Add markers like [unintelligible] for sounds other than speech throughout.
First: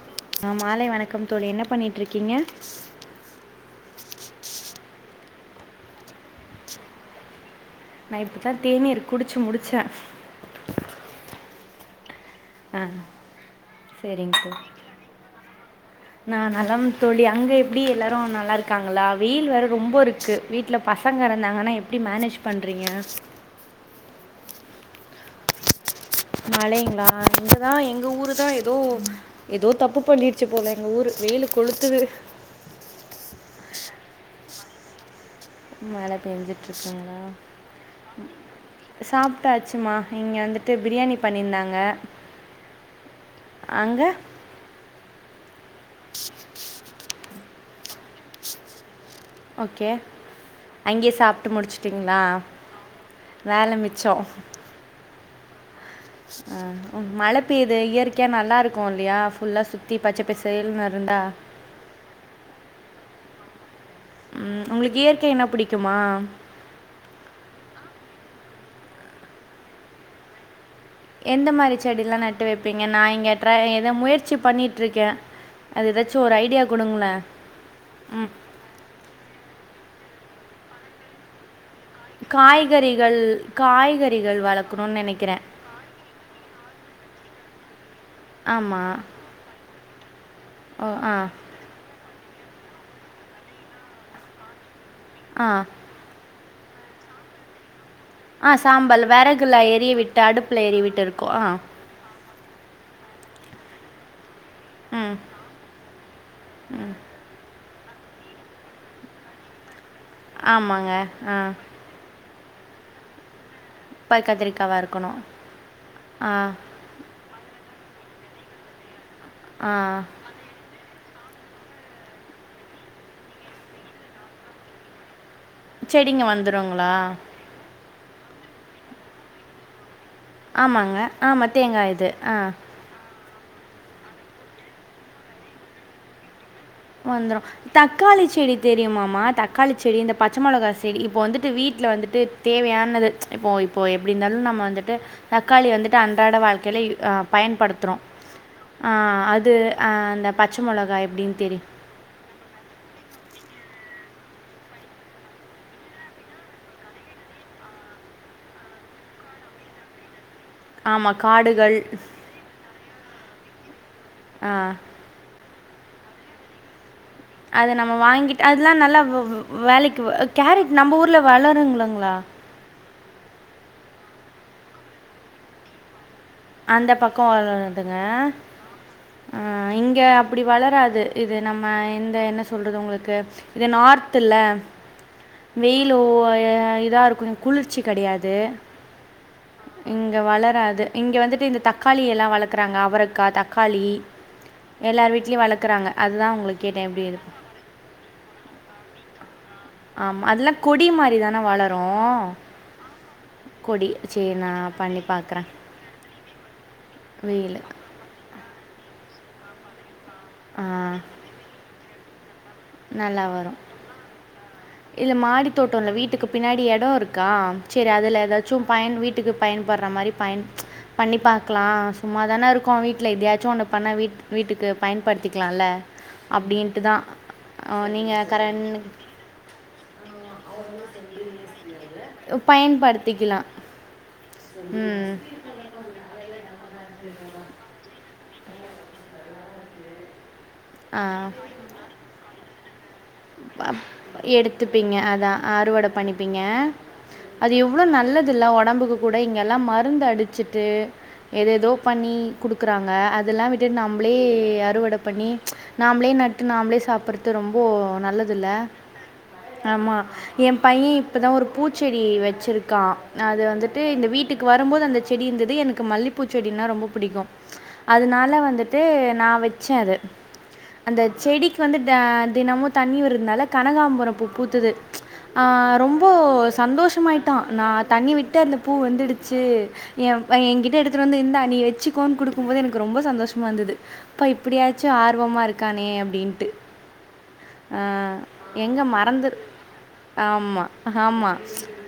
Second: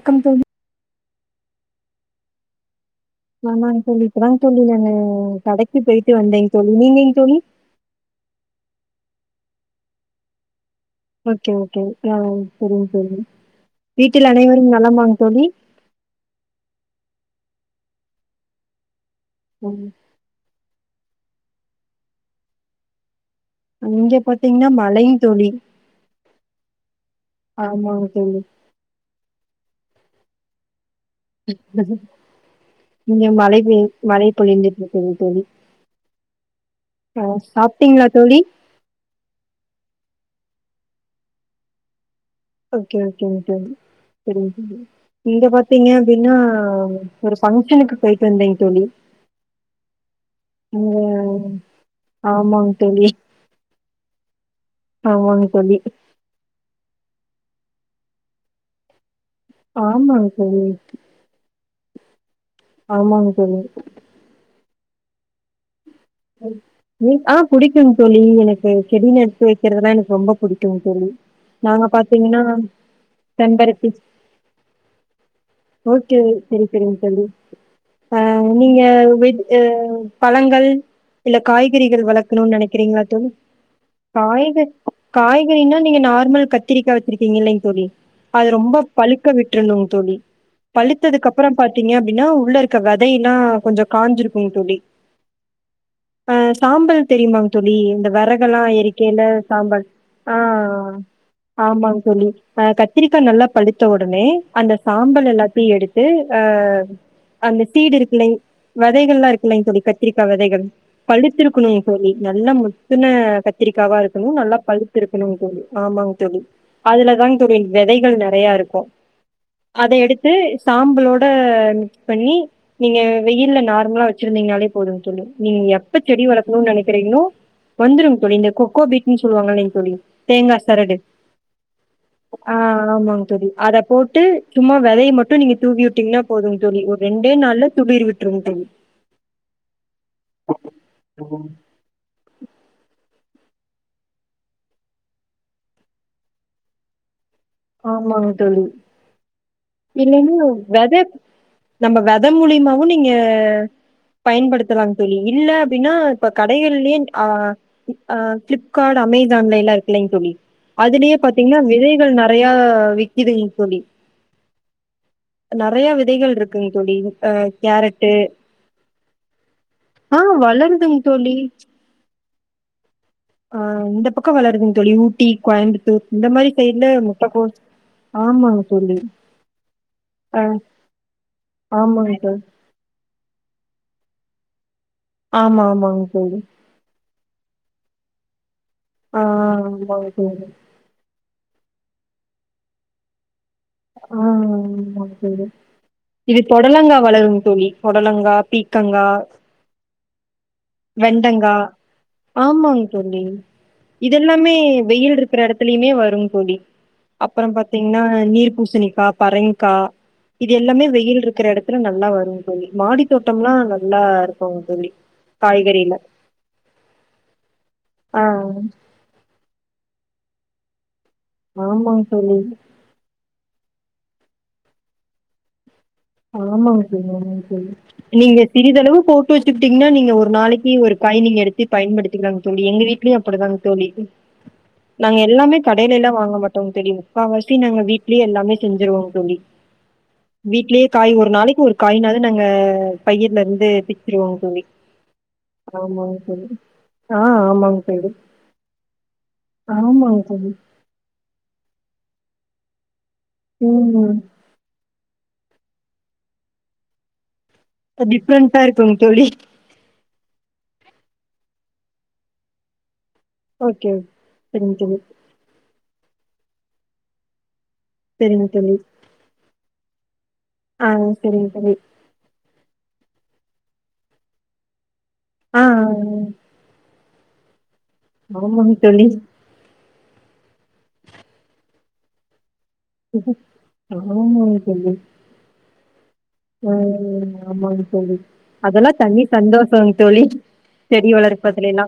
வணக்கம் தோழி ஆ மாலை வணக்கம். தோழி என்ன பண்ணிட்டு இருக்கீங்க. ஆமாங் தோழி இப்பதா தோழி, நாங்க கடைக்கு போயிட்டு வந்தேங் தோழி நீங்கங் தோழி. நா இப்பதா தேனீர் குடிச்சு முடிச்சே ஓகே ஓகே. ஆ செரிங்க செரிங்க வீட்டில் சரிங்க தோழி அனைவரும் நலமாங் தோழி. எப்டி எல்லாரு நல்லா இருக்காங்களா. வெயில் வேற ம். ரொம்ப இருக்கு வீட்லப் பசங்க இருந்தாங்கன்னா எப்டி மேனேஜ் பண்றீங்க இங்க பாத்தீங்கன்னா மழை தோழி. மழைங்களா எங்கதா எங்க ஆமாங்க தோழி ஊருதா எதோ எதோ தப்பு பண்ணிடுச்சு போல எங்க ஊரு. இங்க மழை பெய்து மழை. பொழிந்திட்ருக்குது தோழி. மழை பெஞ்சுட்டு இருக்கீங்களா ஆ சாப்பிட்டீங்களா தோழி சாப்டாச்சுமா இங்க வந்துட்டு பிரியாணி பண்ணியிருந்தாங்க. ஒகே ஒகே ஒகே அங்கே புரியுது இங்க பாத்தீங்க அப்டின்னா ஒரு சங் கிச்சனுக்கு போய்ட்டு வந்தேங் தோழி ஓகே இங்க அங்கயே சாப்ட்டு முடிச்சுட்டீங்களா ஆமாங்க தோழி வேல மிச் சோ ஆமாங்க தோழி ஆ உம் மழ பெய்யுது இயற்கையா நல்லா இருக்கும் இல்லயா ஃபுல்லா சுத்தி பச்ச ஆமாங்க தோழி பசேல்னு இருந்தா ஆமாங்க தோழி உம், உங்களுக்கு இயற்கை என்ன பிடிக் ஆஹ் புடிக்கும் தோழி எனக்கு செடி நட்டு வைக்கிறதுனா எனக்கு ரொம்ப பிடிக்கு சொல்லுங்க தோழி எந்த மாதிரி நாங்க செடிலாம் பாத்தீங்கனா நட்டு வைப்பீங்க நான் இங்கே ட்ரை செம்பருத்தி எதை முயற்சி பண்ணிட்டு இருக்கேன் அது ஓகே ஏதாச்சும் ஒரு ஐடியா சேரி சேரிங்க கொடுங்களேன் தோழி ஆஹ் நீங்க வெஜ் அஹ் பழங்கள் இல்ல காய் கீரைகள் வளர்க்கணும்னு நினைக்கிறீங்களா காய்கறிகள் தோழி காய்கறிகள் காய்கறி வளர்க்கணும்னு நினைக்கிறேன் காய்கறின்னா நீங்க நார்மல் கத்திரிக்காய் வச்சிருக்கீங்க இல்லங்க தோழி அது ரொம்ப ஆமாம் பழுக்க விட்டுருனு தோழி ஓ ஆ பழுத்ததுக்கு அப்புறம் பாத்தீங்க அப்படின்னா, உள்ள இருக்க விதைல்லாம் கொஞ்சம் காஞ்சிருக்கும், தோழி ஆஹ் ஆஹ சாம்பல் தெரியுமா தோழி இந்த ஆ வரகலாம் சாம்பல் எரிக்கையில விறகுல சாம்பல் எரிய விட்டு அடுப்பில் எரிய ஆஹ் விட்டு இருக்கோம் ஆ ஆமா தோழி, அஹ் கத்திரிக்காய் நல்லா பழுத்த உடனே அந்த ம் சாம்பல் எல்லாத்தையும் எடுத்து, அஹ் அந்த சீடு இருக்கல வதைகள் எலாம் இருக்கலலைங்க தோழி க திரிக்க விதைகள் ஆமாங்க ஆ பழுத்திருக்கணும்ங்க தோழி நல்ல முத்துன கத்திரிக்காவா பல் இருக்கணும் நல்லா கத்திரிக்காவா பழுத்து இருக்கணும், தோழி ஆமாங்க, ஆ தோழி அதுல தாங்க தோழி விதைகள் நிறைய இருக்கு ஆ அத எடுத்து சாம்பலோட ஹா பண்ணி நீங்க வெயில்ல நார்மலா வச்சிருந்தீங்கன்னாலே போதும் தோழி நீங்க எப்ப செடிங்க செடி வளர்க்கணும்னு வந்துடுங்களா நினைக்கிறீங்களோ, வந்துருங்க தோழி இந்த கொக்கோ பீட்ன்னு சொல்லுவாங்களேங்க தோழி தேங்கா சரடு ஆமாங்க ஆமா தேங்கா இது ஆஹ் அதை போட்டு, சும்மா வதைய மட்டும் நீங்க தூவி விட்டீங்கன்னா போதும். வந்துரும், தக்காளி செடி தெரியுமாமா தக்காளி செடி இந்த பச்ச மிளகா செடி இப்போ வந்துட்டு, வீட்டல வந்துட்டு தேவையான இப்போ இப்போ எப்படி இருந்தாலு நம்ம வந்துட்டு, தக்காளி வந்துட்டு அன்றாட வாழ்க்கல ஆ பயன்படுத்துறோ ஆமாங் தோழி ஹா அது ஹா அந்த இல்லன்னா பச்சை வெத மொளகா எப்படின்னு தெரியு நம்ம வெத மூலியமாவும் நீங்க பயன்படுத்தலா தோழி இல்ல அப்படின்னா இப்ப கடைகள்லயே அஹ் ஆஹ் ஃபிளிப்கார்ட், அமேசான்லலாம் இருக்கலங்க தோழி அதுலேயே ஆமாம் பாத்தீங்கன்னா காடுகள் விதைகள் ந நிறைய விக்குதுங்க தோழி ஆ நிறைய விதைகள் இருக்குங்க தோழி அத நம்ம வாங்கிட்டு அதெல்லாம் நல்லா ஒஹோ ஆ வேலைக்கு கேரட் வளருதுங் நம்ம ஊர்ல வளருங்களா ஆஹ் இந்த பக்கம் வளருதுங்க தோழி ஊட்டி கோயம்புத்தூர் இந்த மாரி சைட்ல அந்த பக்கோ முட்டக்கோஸ் வளருதுங்க ஆமாங்க தோழி ஆஹ் இங்க அப்படி ஆ வளராது இது நம்ம ஆமாங்க இந்த தோழி என்ன சொல்றது உங்களுக்கு இது நார்த்துல ஆமா வெயிலோ ஆமாங்க தோழி ஆஹ் இதா இருக்கு குளிர்ச்சி கிடையாது ஆஹ் ங்க வந்துட்டு இந்த தக்காளி எல்லா வளர்க்குறாங்க அவரக்கா தக் ஆஹ் வளர்க்குறாங்க. அதுதான் இது உங்கள கேட்டேன் பொடலங்கா எப்படி இது வளரும் தோழி பொடலங்கா பீக்கங்கா ஆமா. அதெல்லாம் கொடி மாரி தான வெண்டங்காய வளரும்? ஆமாங் தோழி கொடி. சரி இதெல்லாமே நான் பண்ணி வெயில் இருக்கிற பார்க்குறேன். இடத்துலயுமே வரு தோழி அப்ரோ வெயில் பார்த்தீங்கன்னா நீர்ப ப்பா பரங்கிக்கா இது ஆ எல்லாமே வெயில் இருக்கிற இடத்துல ந நல்லா வரு நல்லா வரு தோழி இல்ல மாடி தோட்டோ இல்ல காய்கறில வீட்டுக்கு பின்னாடி எடோ இருக்கா செரி அதுல ஆ ஏதாச்சு பயன் வீட்டுக்கு பயன்படுற மாரி பயன் பண்ணி பார்க்கலா ஆமாங்க சும்மா தோழி தானே இருக்கும் வீட்டில இதயாச் சூ அந்த பண்ண வீட் வீட்டுக்கு பயன்படுத்திக்கலால ஆமாங்க [unintelligible] ஆமாங்க [unintelligible] நீங்கள் நீங்க கரண் சிறிதளவு போட்டு வச்சிட்டீங்கன்னா நீங்க ஒரு நாளைக்கு ஒரு காய் நீங்க எடுத்து பயன்படுத்திக்கலங்க தோழி எங்க வீட்லயும் பயன்படுத்திக்கலாம் அப்படிதாங்கதோழி ம் நாங்க எல்லாமே கடையில எல்லா வாங்க மாட்டோங்க சொி முக்கால்வாசி நாங்க வீட்டு ட்லியே எல்லாமே செஞ்சிருவோங்க தோழி வீட்லியே காய் ஆ ஒரு நாளைக்கு ஒரு காய்னாவது நாங்க உம் எடுத்துப்பீங்க அதா அறுவட ஆமாங்க பண்ணிப்பீங்க தோழி ஆ அது ஆமாங்க எவ்ளோ தோழி நல்லது இல்ல உடம்புக்கு கூட இங்கெல்லா மருந்து ஆமாங்க தோழி அடிச்சுட்டு ஏதெதோ பண்ணி குடுக்குறாங்க அது தெல்லா விட்டுட்டு நம்பளே ம் அறுவட பண்ணி நாமளே நட்டு நாமளே சாப்பிடுற ரொம்போ நல்லது டிஃப்ரண்டா இருக்கு தோழி என் பைய இப்போதா ஒரு பூச்செடி வச்சிருக்கா அது வந்துட்டு ஓகே ஓகே இந்த வீட்டுக்கு சரிங்க வரும்போது தோழி அந்த செடி இருந்தது எனக்கு கு மல்லிப்பூச்செடின்னா ரொம்ப பிடிக்கு அதனால சரிங்க தோழி வந்துட்டு நா வச்ச அது ஆ அந்த சரிங்க செடிக்கு தோழி வந்து த தினமு தண்ணி ஒரு னால கனகாம்புரொ பூ பூத்தது ஆ ஆஹ் ரொம்ப சந்தோஷமாய் தா நா தண்ணி விட்டு அந்த பூ ஆமாங்க தோழி வந்துடுச்சு எ அவ எகிட்ட எடுத்து வந்து இந்தா நீ வெச்சுக்கோன் கொடுக்கும் போது எனக் கு ரொம்ப சந்தோஷமா இருந்தது பா இப்டியாச்சு ஆர்வமா இருக்கானே அப் உஹ் உஹ் ஆமாங்க தோழி எங்கே அதெல்லா தணி மறந்துரு சந்தோஷொ தோழி ஆமாம் செடி ஆமாம் வளர்ப்பதுல எல்லா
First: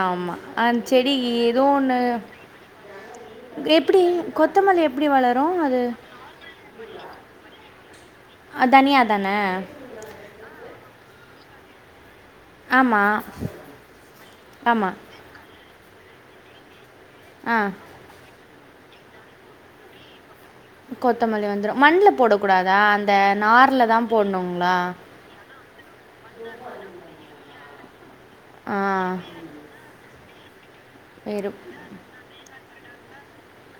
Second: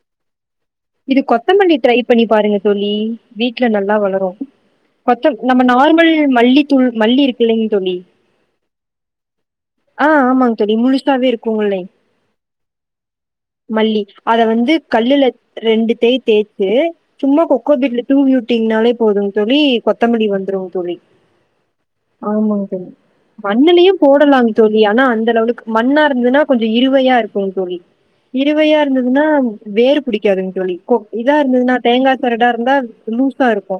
ஆமாம் ஆ செடி இது ஏதோ கொத்தமல்லி ஒன்று ட்ரை பண்ணி பாருங்க தோழி வீட்ல நல்லா எப்படி வளரு கொத்தமல்லி எப்படி கொத்த வளரும் நம்ம அது நார்மல் மல்லி தூள் மல்லி இருக்கு இல்லைங்க தோழி தனியாக தானே ஆஹ் ஆமாங்க தோழி முழுசாவே இருக் கூல ஆமாம் மல்லி அத வந்து ஆமாம் கல்லுல ரெண்டுத்தையு தேச்சு சும்மா ஆ கொக்கொப்பிட்ல தூவி வுட்டிங்க்னாலே போதுங்க தோழி கொத்தமலி வந் கொத்தமல்லி வந்துரு மண்ல போடக் ஆமாங்க கூடாதா தோழி அந்த நாரில் மண்ணுலயு தான் போடலாங்க போடணுங்களா தோழி ஆனா அந்த லெவல்லுக்கு மண்ணா இருந்ததுன்னா கொஞ்சொ இருவையா இருக்குங் கு தோழி ஆ இருவையா இருந்ததுன்னா வேறு பிடிக்காதுங்க் தோழி கோ இதா இரு இருந்தது நா தேங்கா சரடா இருந்தா லூஸா இருக்கூ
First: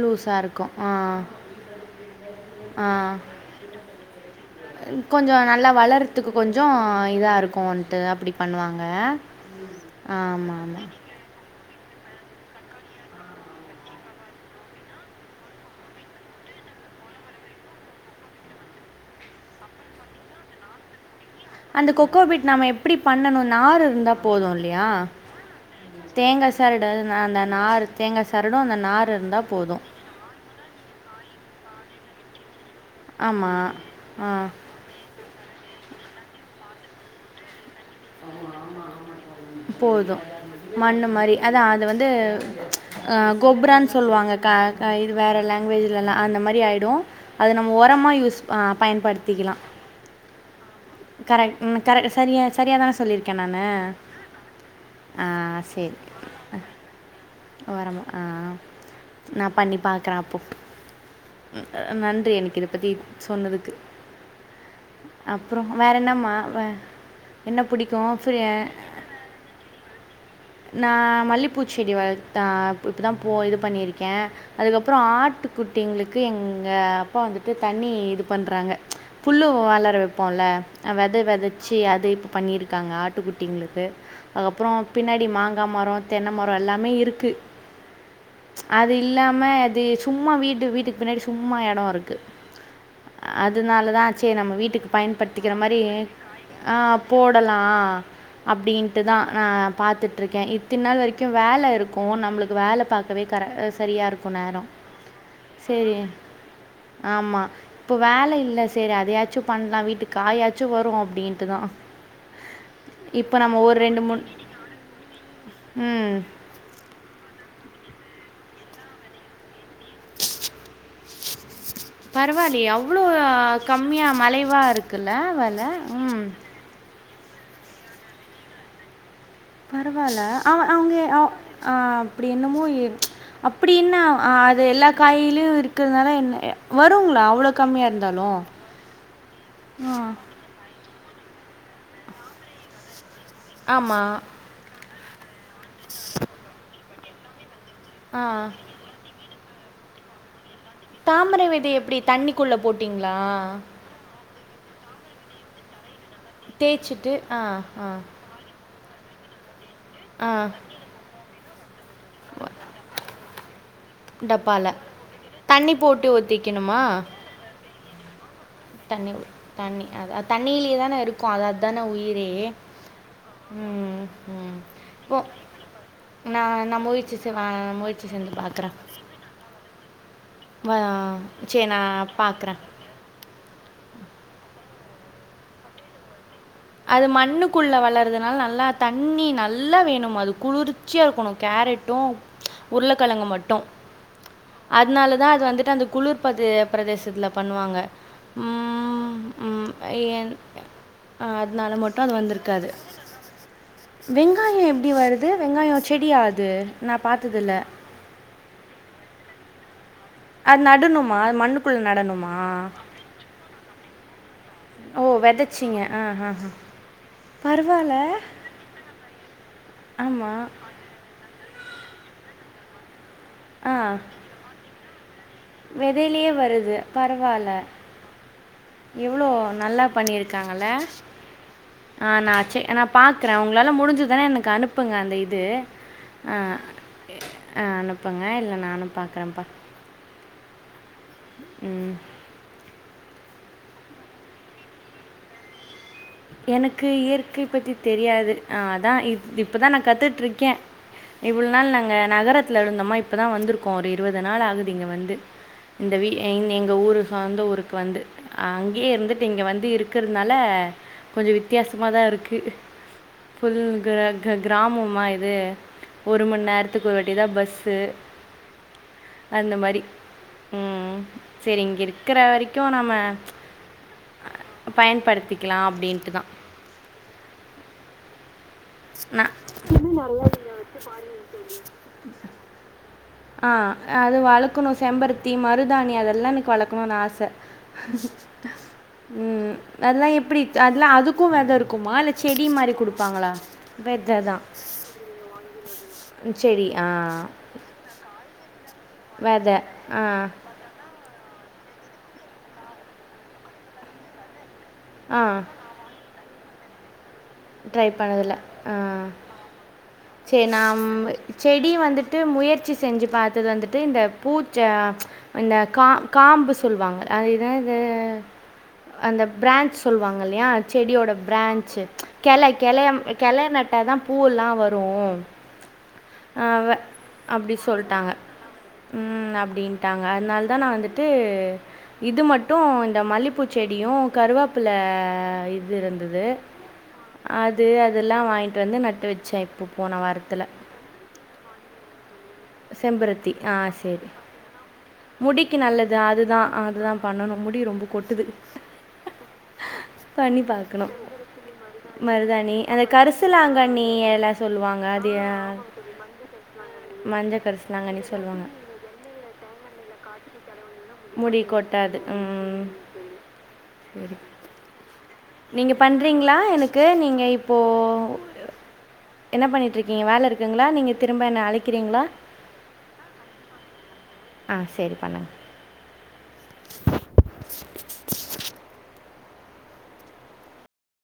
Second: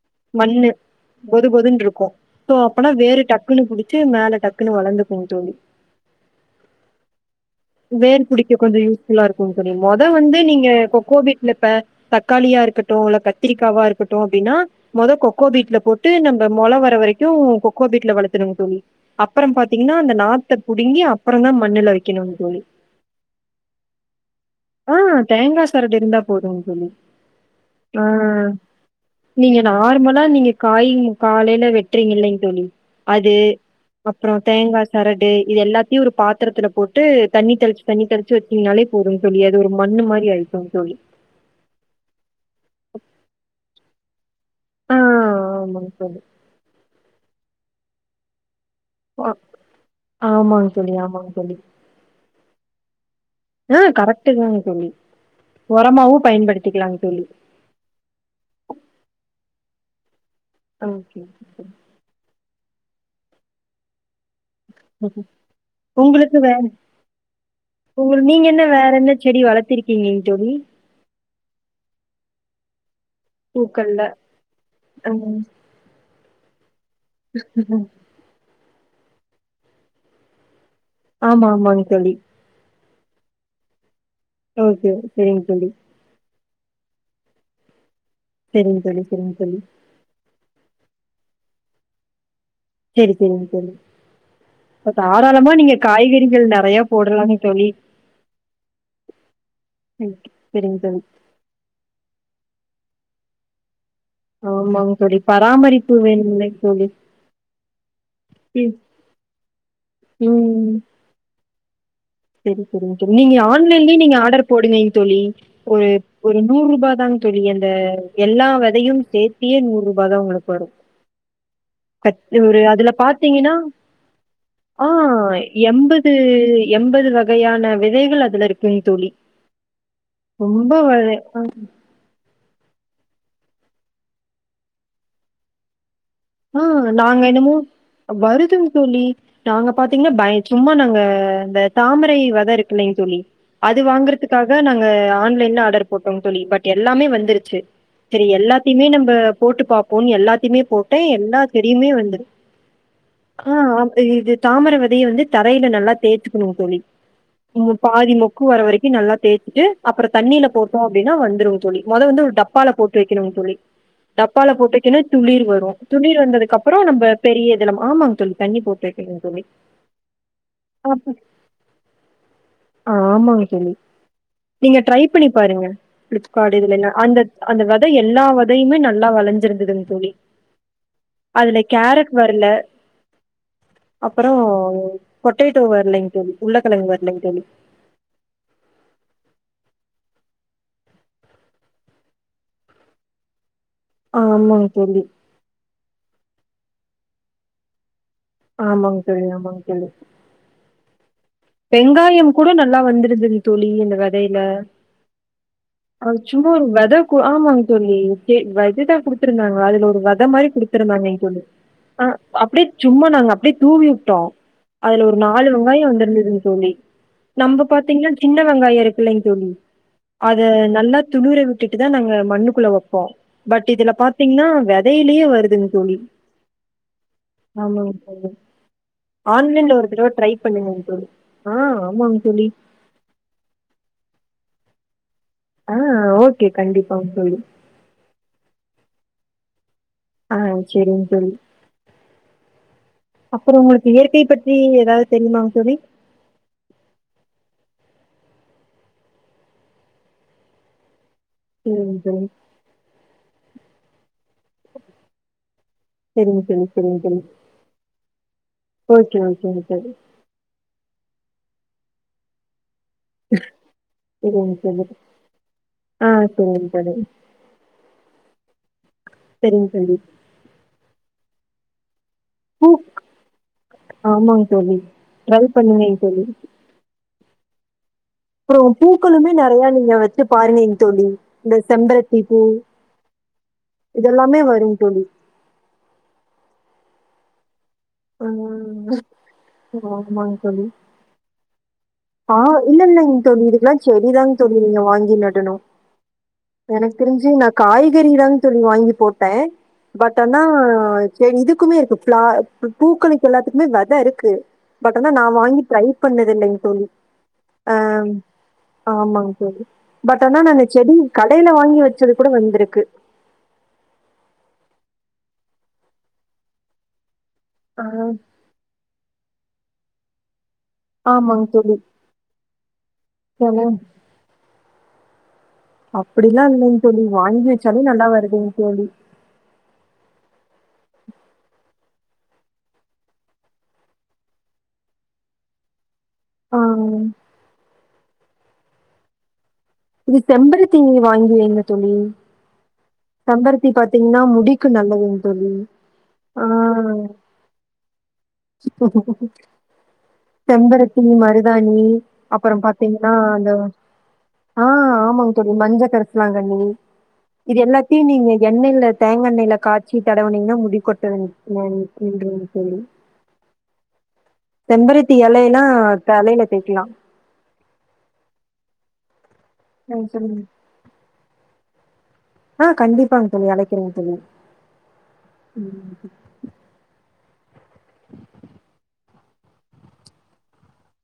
லூஸாக மண்ணு இருக்கும் ஆ பொது பொதுன்னு இருக்கூ சோ ஆ அப்பனா வேறு டக் பு புடிச்சு மேலத் டக்குன்னு வளந்துக்குங்க் கொஞ்சம் தோழி நல்லா வளர்கிறதுக்கு கொஞ்சம் இதாக இருக்கும்ன்ட்டு வேர் அப்படி பிடிக்க கொஞ்சொ பண்ணுவாங்க யூஸ் ஃபுல்லா இருக்குங் தோழி மொத வந்து ஆமாம் நீங்க ஆமாம் இப்போ கோவிட்லப்ப தக்காளியா இருக்கட்டு இல்ல கத்திரிக்காவா இருக்கட்டு அப்டின்னா மொத கொக்கோபீட்ல போட்டு நம்ம மொள வர வரைக்கூ கொக்கோபீட்ல வளத் துடுங்க தோழி அப்றம் பாத்தீங்கன்னா அந்த நாத்த புடுங்கி அப் அந்த கொக்கோபீட் நாம எப்டி பண்ணணு நார் இருந்தா போது இல்லையா ஆ தேங்கா சரடு இருந்தா தேங்கா போதுங்க தோழி சரட அந்த நார் தேங்க ஆ சரடு அந்த நார் இருந்தா நீங்க போது நார்மலா நீங்க காய் காலையில வெட்றீங்க இல்லைங்க தோழி அது ஆமாம் ஆ அப்பறோ தேங்காய் சரடு இது எல்லாத்தையும் ஒரு பாத்துரத்துல போட்டு தண்ணி தெளிச் தண்ணி தெளிச்சு வச்சீங்கனாலே போறும்ன்னு சொல்லி அது ஒரு மண்ணு போதும் மாரி ஆயிரு தோ தோழி மண் மாதிரி அதான் அது சொல்வாங்க காக ஆ இது வேற ஆமாங்க லாங்குவேஜுலெல்லா தோழி அந்த மாரி ஆயிடும் அது நம்ம ஒரமா ரிஸ்க் அ பயன்படுத்திக்கிலா ஆமாங் தோழிஆமாங்க தோழி சரியா சரியாக தானே சொல்லியிருக்கேன் நான் ஆ கரக்ட்டுதாங்க தோழி ஆ ஒரமாவு பயன்படுத்திக்கலாங்க தோழி ஒரமா ஆ நா பண்ணி பாக்குறே அப் போ ஓகே அ நன்றி எனக்கு இரு த பத்தி சொன்னதுக்கு அப்புறம் வேறு என்னம்மா உங்களுக்கு வேற வே என்ன உங்க பிடிக்கும் ஃப்ரி நீங்க என்ன வேற என்ன செடி வளத்திருக்கீங்கன்னு தோழி பூச் செடி வளத் தா இப்போ தா போ இது பூக்கள்ல பண்ணியிருக்கே அதுக்கப்பறோ ஆட்டு குட்டிங்களுக் க்கு எங் எங்கள் அப்பா வந்துட்டு தண்ணி இது பண்ணுறாங்க புல்லு வளற வெப்போல வெத ஆமா வெதச்சு ஆமாங்க அது தோழி இப்போ பண்ணியிருக்காங்க ஆட் பட்டு குட்டிங்களுக்கு அதுக்கப்பறோ ஓகே பின்னாடி சரிங்க மாங்கா தோழி மரோ தென்ன மரோ எல்லாமே இருக் க்கு சரிங்க அது தோழி சரிங்க இல்லாம தோழி அது சும்மா வீடு வீட்டுக்கு பின்னாடி சும்மா எடோ இருக்கு சரி சரிங்க தோழி அதனாலதா செரி நம்ம வீட்டுக்கு இப்ப தாராளமா பயன்படுத்திக்கிற நீங்க மாரி காய்கறிகள் ஆ நெறைய போடலாங்க போடலா தோழி அப்டின்ட்டுதா நா ம் பாத்துட்டு இருக்கே செரிங்க இத்தின் தோழி நாள் வரைக்கு வேல இருக்கு நம்மளுக்கு வேல பாக்கவே கர அ சொ சரியா இருக்கு நேரோ ஆமாங்க தோழி பராமரிப்பு செரி வேணும்ல தோழி ஆமாம் இப்போ வேல இல்ல ம் செரி அதையாச்சு பண்ணலா வீட்டுக்கு காயாச்சு ம் வரு அப்டின்ட்டுதா செரி செரிங்க தோழி நீங்க ஆன்லைன்லயே நீங்க ஆர்டர் போடுங்கயேன் ம் தோழி ஒரு ம். ஒரு நூறு ரூப தாங்க தோழி அந்த எல்லா வெதயு சேத்தியே நூறு ரூபாயதா உங்களுக்கு வரு ஒரு பரவாயில்லயே! அதுல அவ்ளோ பாத்தீங்கன்னா கம்மியா மலிவா ஆ இருக்குல்ல வெல. எம்பது ம். எம்பது வக வகையான விதைகள் அதுல இருக்குங் தோழி பரவால அவ ரொம்ப வ அவுங்க அவ அ என்னமோ எ அப்டி என்ன ஆஹ் அது எல்லா காயிலு இருக்குதானே ஆஹ் நாங்க என்னமோ அ வருதுங் தோழி நாங்க பாத்தீங்னா பய சும்மா நாங்க அ இந்த தாமரை வெத இருக்குலைங்க தோழி அது ஆமா. வாங்கறதுக்காக நாங் கா ஆன்லைன் ஆடர் போட்டோங் தோழி பட் எல்லாமே வந் ந்துருச்சு ஆ. செரி எல்லாத்தைமே நம்ப போட்டு பாப்போன் எல்லாத்தைமே போ ஏ எல்லா தாமரை விதைய சேடியுமே எப்படி வந்துரு தண்ணிக்குள்ள போட்டீங்களா? ஆஹ் ஆஹ் இது இது தாமர வெதைய வந்து த ரைல நல்லா தேச்சுக்கணுங் தோழி தேய்ச்சுட்டு ஆ, உம் ஆ, பாதி மக்கு வர வரைக் கு நல்லா தேச்சுட்டு அப்பற ஆ. தண்ணில போட்டோ அப்டினா வந்துருங் தோழி மொத வந்து ஒரு டப்பால போட்டு வெக்கணுங்க தோழி டப்பால போட்டு வெக்கனா துளிர் வரு தண்ணி போட்டு நீர் வந்ததுக்கப்பற ஒத்திக்கணுமா? நம்ப பெரிய இதுல ஆமாங் தோழி த தண்ணி ஊத் தண்ணி அத தண்ணிலேயே ஆ தான இருக்கு அது அத்தான உயிரே ஆமாங்க தோழி உம் உம் உம் நீங்க ட்ரை போ பண்ணி பாருங்க நா பிளிப்கார்ட் இதுல நா எல்லா முயற்சி அந்த செய் அந்த ஆஹ் வெத முயற்சி எல்லா செஞ்சு பாக்குறே வெதையுமே நல்லா வெளைஞ்சிருந்ததுங்க தோழி ஆஹ் அதுல சேரி நா கேரட் பாக்குறே அப்பற போட்டேட்டோ வர்லைங் தோழி உருளக்கெழங்கு அது வரலைங்க தோழி மண்ணுக்குள்ள வளறதுனால நல்லா தண்ணி நல்லா வேணும் அது குளிர்ச்சியா இருக்கணு கேரட்டு உருளக்கெழங்கு மட்டு ஆமாங்க தோழி அதுனாலதா அது வந்துட்டு அந்த குளுர் பது பிரதேசத்துல பண்ணுவாங்க ஆமாங்க ம், தோழி ஆமாங்க ம், தோழி ஏன்- அதனால மட்டும் அது வெங்காயம் கூட வந்திருக்காது நல்லா வந்துருதுங்க தோழி இந்த வெதைல வெங்காயம் எப்படி வருது வெங்காயம் அ செடியா அது சும்மா ஒரு வெத நான் கு பார்த்ததில்ல ஆமாங்க தோழி வெததா குடுத் ருந்தாங்க அதுல ஒரு வெத மாரி அது குடுத்துருந்தாங்க நடணுமா அது மண்ணுக்குள்ளே [unintelligible] ஆஹ் நடணுமா அப்டியே சும்மா நாங்க அப்டியே தூவிவுட் ட்டோ ஓ அதுல ஒரு நாலு விதைச்சிங்க வெங்காய ஆ ஆ வந்திருந்ததுங்க ஆ தோழி நம்ப பரவாயில்ல பாத்தீங்னா சின்ன வெங்காய இருக்குல்லைங் தோழி அத ஆமாம் நல்லா து தூர விட்டுட்டு தா நாங்க மண்ணுக்குள்ள வப்போ பட் இதுல பாத்தீங்னா வெ வெயிலியே வ வெதைலயே வருது பரவால ஆமாங்க தோழி எவளோ ஆன்லைன்ல நல்லா ஒரு தடவ ட்ரை பண்ணிருக்காங்கல்ல பண்ணுங்கங்க தோழி ஆ ஆ ஆமாங்க நா தோழி செ நா பாக்குற உங்ளால முடிஞ்சதுனா எனக் அனுப் புங்க அந்த இத் து ஆ அ ஓகே கண்டிப்பாங்க தோழி அனுப்புங்க இல்ல நானு பாக்குறம்பா ஆங் செரிங்க தோழி ம் அப்பறோ உங்களுக்கு இயற்கை பற்றி எதாவது தெரியுமாங் தோழி எனக்கு இயற்கை பற்றி தெரியாது அ அதா இப் இப்பதா நா கத்துட்ருக்கே இவ்ளொ நாள் நாங்க செரிங்க தோழி நகரத்ல இருந்தொமா இப்பதா வந்துருக்கோ ஒரு இருவத் து நாளாகுது இங்கெ வந்து இந்த வீ செரிங்க இந்‌ தோழி எங்க ஊரு செரிங்க தோழி சொந்த ஊருக் வந்து அங்கே ஓகே இருந்துட்டு இங்க ஓகேங்க வந்து தோழி இருக்கறத்னால கொஞ்சொ வித்யாசமாதாருக்கு ஃபுல் க்ர க செரிங்க தோழி கிராமமா இது ஆ ஒரு மண் செரிங்க நேரத்துக்கு தோழி ஒரு வாட்டி தா பஸ்ஸு அந்த செரிங்க மாரி தோழி உம் சேரிங்கெரு க்குற வரைக்கு பூ நம பயன்படுத்திக்கலா அப்டின் தொழி ந நெறையா நீங்க வச்சு பாருங்கங்க தோழி இந்த செம்பருத்தி பூ ஆ அது இதெல்லாமே வளக்கணு வருங் தோழி செம்பருத்தி மருதாணி அதெல்லானெக்கு வளக் குணுன் ஆச ஆ உம் அதுல்லா ஆமாங்க எப்பிடி தோழி அத்லா அதுக்கு வெதருக் குமா ல செடி மாரி குடுப்பாங்களா செடி தாங் தோழி நீங்க வாங்கி நடனு செடி ஆ எனக் தெரிஞ்சு நா காய்கறி தாங் தோழி வா டே விதை ஆ பட் அனா செ இது க்குமேருக்கு ஃப்ளா பூக்களுக்கெல்லாத்துக்குமே வெத இருக்கு பட் அனா ஆ நா வாங்கி ட்ரை பண்ண தில்லைங்க தோழி ட்ரை பண்ணதுல ஆஹ் ஆமாங்க தோழி பட் ஆனா சேர் நானு நாம் செடி கடையில செடி வாங்கி வச்சது வந்துட்டு கூட முயற்சி வந்திருக்கு செஞ்சு பாத்தது வந்துட்டு இந்த பூச்ச இந்த கா காம்பு சொல்வாங்க ஆயிதா இதூ ஆ அந்தப் ப்ரான்ச் சொல்வாங்கலையா செடியோட ஆமாங்க தோழி ப்ரான்சு கெள கெள யம் கெளய நட்டா தா பூவெல்லா வரு ரூ அப்டிலா இல்லிங் தோழி வாங்கி அப்படி வச்சாலோ நல்லா சொல்லிட்டாங்க வருதுங் தோழி அதா நா வந்துட்டூ இது மட்டூ இந்த மல்லிப்பூச் செடியு கருவப்பில்லா இது இருந்தது ஆ அது அதெல்லா வாங் கிட்டு வந்து நட்டு வச்செ இப் இது செம்பரத்தீ நீங்க வாங்கி வைங்க தோழி செம்பருத்தி ஆஹ் செரி பார்த்தீங்கன்னா, முடிக்கு நல்லதுங்க தோழி. முடிக்கு நல்லது அதுதா ஆ அதுதா பண்ணணு முடி ரொம்ப கொட்டுது பண்ணி பாக்குணு செம்பருத்தி, மருதாணி மருதாணி அந்த கரிசுலாங்கண்ணி எல்லா சொ ஆஹ் ஆமாங் தோழி மஞ்ச கர்ஸ்லாங்கண்ணி மஞ்சள் இது எல்லாத்தியு கரிசலாங்கண்ணி நீங்க சொல்லுவாங்க எண்ணெய்ல தேங்க எண்ணேய்ல காச்சி தடவுனீங்கன்னா முடிக்கொட்டாதுங்க முடி யுனானி கொட்டாது என்று ம் தோழி சரி செம்பருத்தி எலைலா நீங்கள் பண்ணுறீங்களா தலைல எனக்கு தேக்குலா நீங்கள் இப்போது என்ன பண்ணிட்றிக்கீங்க வேல இருக்குங்களா நீங்க திரும்ப என்ன அழைக் க்கிறீங்களா ஆஹ் கண்டிப்பாங்க தோழி அழைக்கிறேங்க தோழி ஆ சரி பண்ணுங்கள் ம்